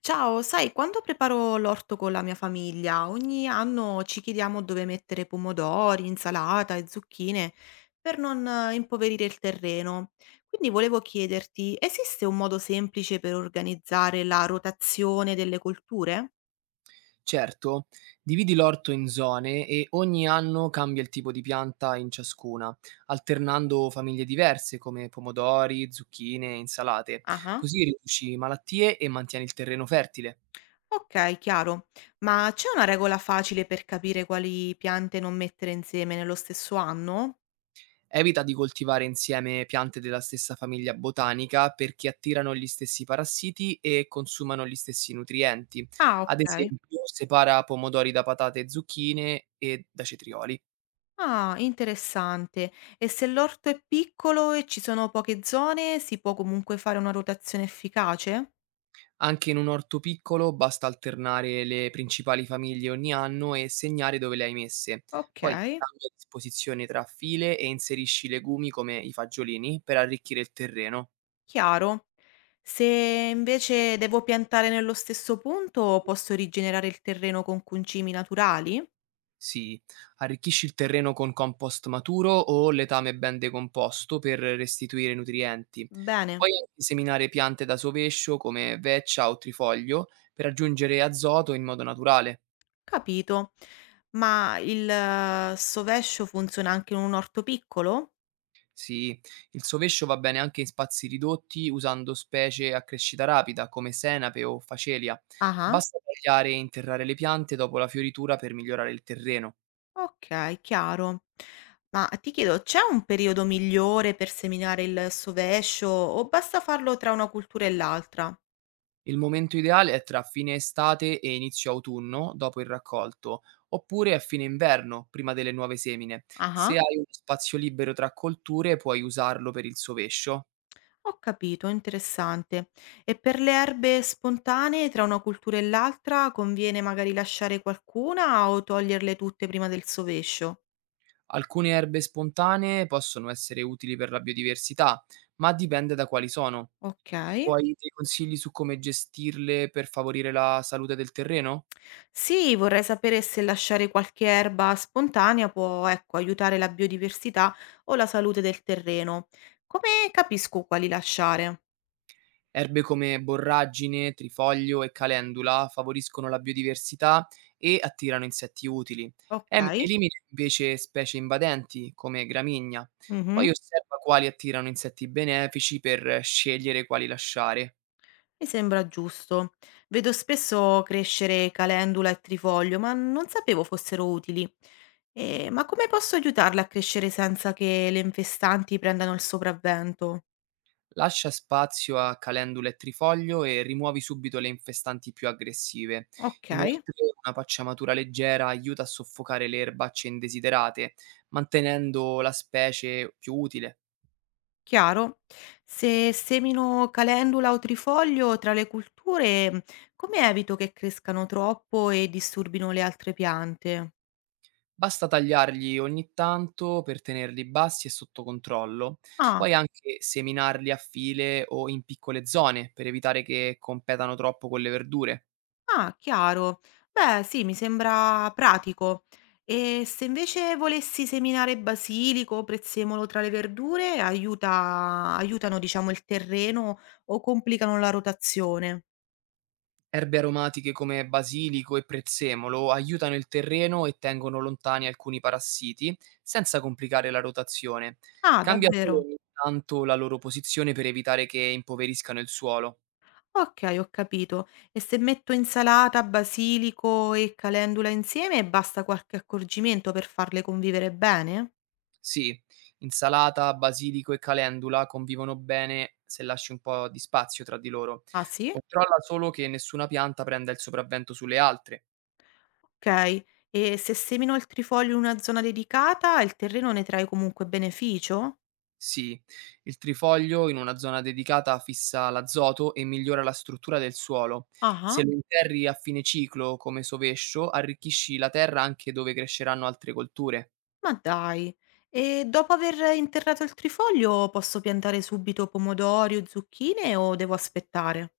Ciao, sai, quando preparo l'orto con la mia famiglia, ogni anno ci chiediamo dove mettere pomodori, insalata e zucchine per non impoverire il terreno. Quindi volevo chiederti, esiste un modo semplice per organizzare la rotazione delle colture? Certo, dividi l'orto in zone e ogni anno cambia il tipo di pianta in ciascuna, alternando famiglie diverse come pomodori, zucchine, insalate. Ah, Così riduci malattie e mantieni il terreno fertile. ok, chiaro. Ma c'è una regola facile per capire quali piante non mettere insieme nello stesso anno? Evita di coltivare insieme piante della stessa famiglia botanica perché attirano gli stessi parassiti e consumano gli stessi nutrienti. Ah, Ad ok. esempio, separa pomodori da patate e zucchine e da cetrioli. Ah, interessante. E se l'orto è piccolo e ci sono poche zone, si può comunque fare una rotazione efficace? Anche in un orto piccolo basta alternare le principali famiglie ogni anno e segnare dove le hai messe. Ok, Poi cambia disposizione tra file e inserisci legumi come i fagiolini per arricchire il terreno. chiaro. Se invece devo piantare nello stesso punto, posso rigenerare il terreno con concimi naturali? Sì, arricchisci il terreno con compost maturo o letame ben decomposto per restituire nutrienti. Bene, Puoi anche seminare piante da sovescio come veccia o trifoglio per aggiungere azoto in modo naturale. capito. Ma il sovescio funziona anche in un orto piccolo? Sì, il sovescio va bene anche in spazi ridotti usando specie a crescita rapida come senape o facelia. Ah. Basta tagliare e interrare le piante dopo la fioritura per migliorare il terreno. Okay, chiaro. Ma ti chiedo, c'è un periodo migliore per seminare il sovescio o basta farlo tra una cultura e l'altra? Il momento ideale è tra fine estate e inizio autunno, dopo il raccolto, oppure a fine inverno, prima delle nuove semine. Se Ah-ah. hai uno spazio libero tra colture, puoi usarlo per il sovescio. Ho capito, interessante. E per le erbe spontanee tra una cultura e l'altra conviene magari lasciare qualcuna o toglierle tutte prima del sovescio? Alcune erbe spontanee possono essere utili per la biodiversità, ma dipende da quali sono. Ok. Vuoi dei consigli su come gestirle per favorire la salute del terreno? Sì, vorrei sapere se lasciare qualche erba spontanea può, ecco, aiutare la biodiversità o la salute del terreno. Come capisco quali lasciare? Erbe come borragine, trifoglio e calendula favoriscono la biodiversità e attirano insetti utili. Okay. Elimina invece specie invadenti come gramigna. Mh-mh. Poi osserva quali attirano insetti benefici per scegliere quali lasciare. Mi sembra giusto. Vedo spesso crescere calendula e trifoglio, ma non sapevo fossero utili. Ma come posso aiutarle a crescere senza che le infestanti prendano il sopravvento? Lascia spazio a calendula e trifoglio e rimuovi subito le infestanti più aggressive. Okay, Inoltre, una pacciamatura leggera aiuta a soffocare le erbacce indesiderate, mantenendo la specie più utile. chiaro. Se semino calendula o trifoglio tra le culture, come evito che crescano troppo e disturbino le altre piante? Basta tagliarli ogni tanto per tenerli bassi e sotto controllo. Ah. Puoi anche seminarli a file o in piccole zone per evitare che competano troppo con le verdure. Ah, chiaro. Beh, sì, mi sembra pratico. E se invece volessi seminare basilico, prezzemolo tra le verdure, aiuta, aiutano, diciamo, il terreno o complicano la rotazione? Erbe aromatiche come basilico e prezzemolo aiutano il terreno e tengono lontani alcuni parassiti, senza complicare la rotazione. Ah, Cambia davvero? solo ogni tanto la loro posizione per evitare che impoveriscano il suolo. Ok, ho capito. E se metto insalata, basilico e calendula insieme, basta qualche accorgimento per farle convivere bene? Sì, insalata, basilico e calendula convivono bene se lasci un po' di spazio tra di loro. Ah, sì? Controlla solo che nessuna pianta prenda il sopravvento sulle altre. Ok. E se semino il trifoglio in una zona dedicata, il terreno ne trae comunque beneficio? Sì, il trifoglio in una zona dedicata fissa l'azoto e migliora la struttura del suolo. Se Ah-ah, lo interri a fine ciclo, come sovescio, arricchisci la terra anche dove cresceranno altre colture. ma dai. E dopo aver interrato il trifoglio posso piantare subito pomodori o zucchine o devo aspettare?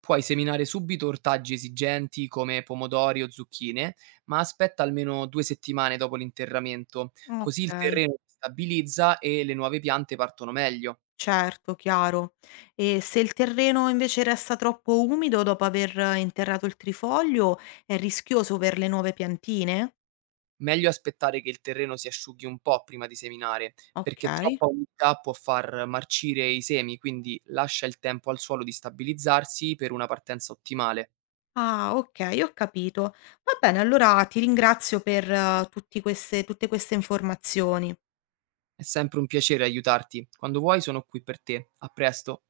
Puoi seminare subito ortaggi esigenti come pomodori o zucchine, ma aspetta almeno 2 settimane dopo l'interramento, così il Okay, terreno si stabilizza e le nuove piante partono meglio. certo, chiaro. E se il terreno invece resta troppo umido dopo aver interrato il trifoglio, è rischioso per le nuove piantine? Meglio aspettare che il terreno si asciughi un po' prima di seminare, perché Okay. troppa umidità può far marcire i semi, quindi lascia il tempo al suolo di stabilizzarsi per una partenza ottimale. Ah, okay, ho capito. Va bene, allora ti ringrazio per tutti queste tutte queste informazioni. È sempre un piacere aiutarti. Quando vuoi sono qui per te. A presto.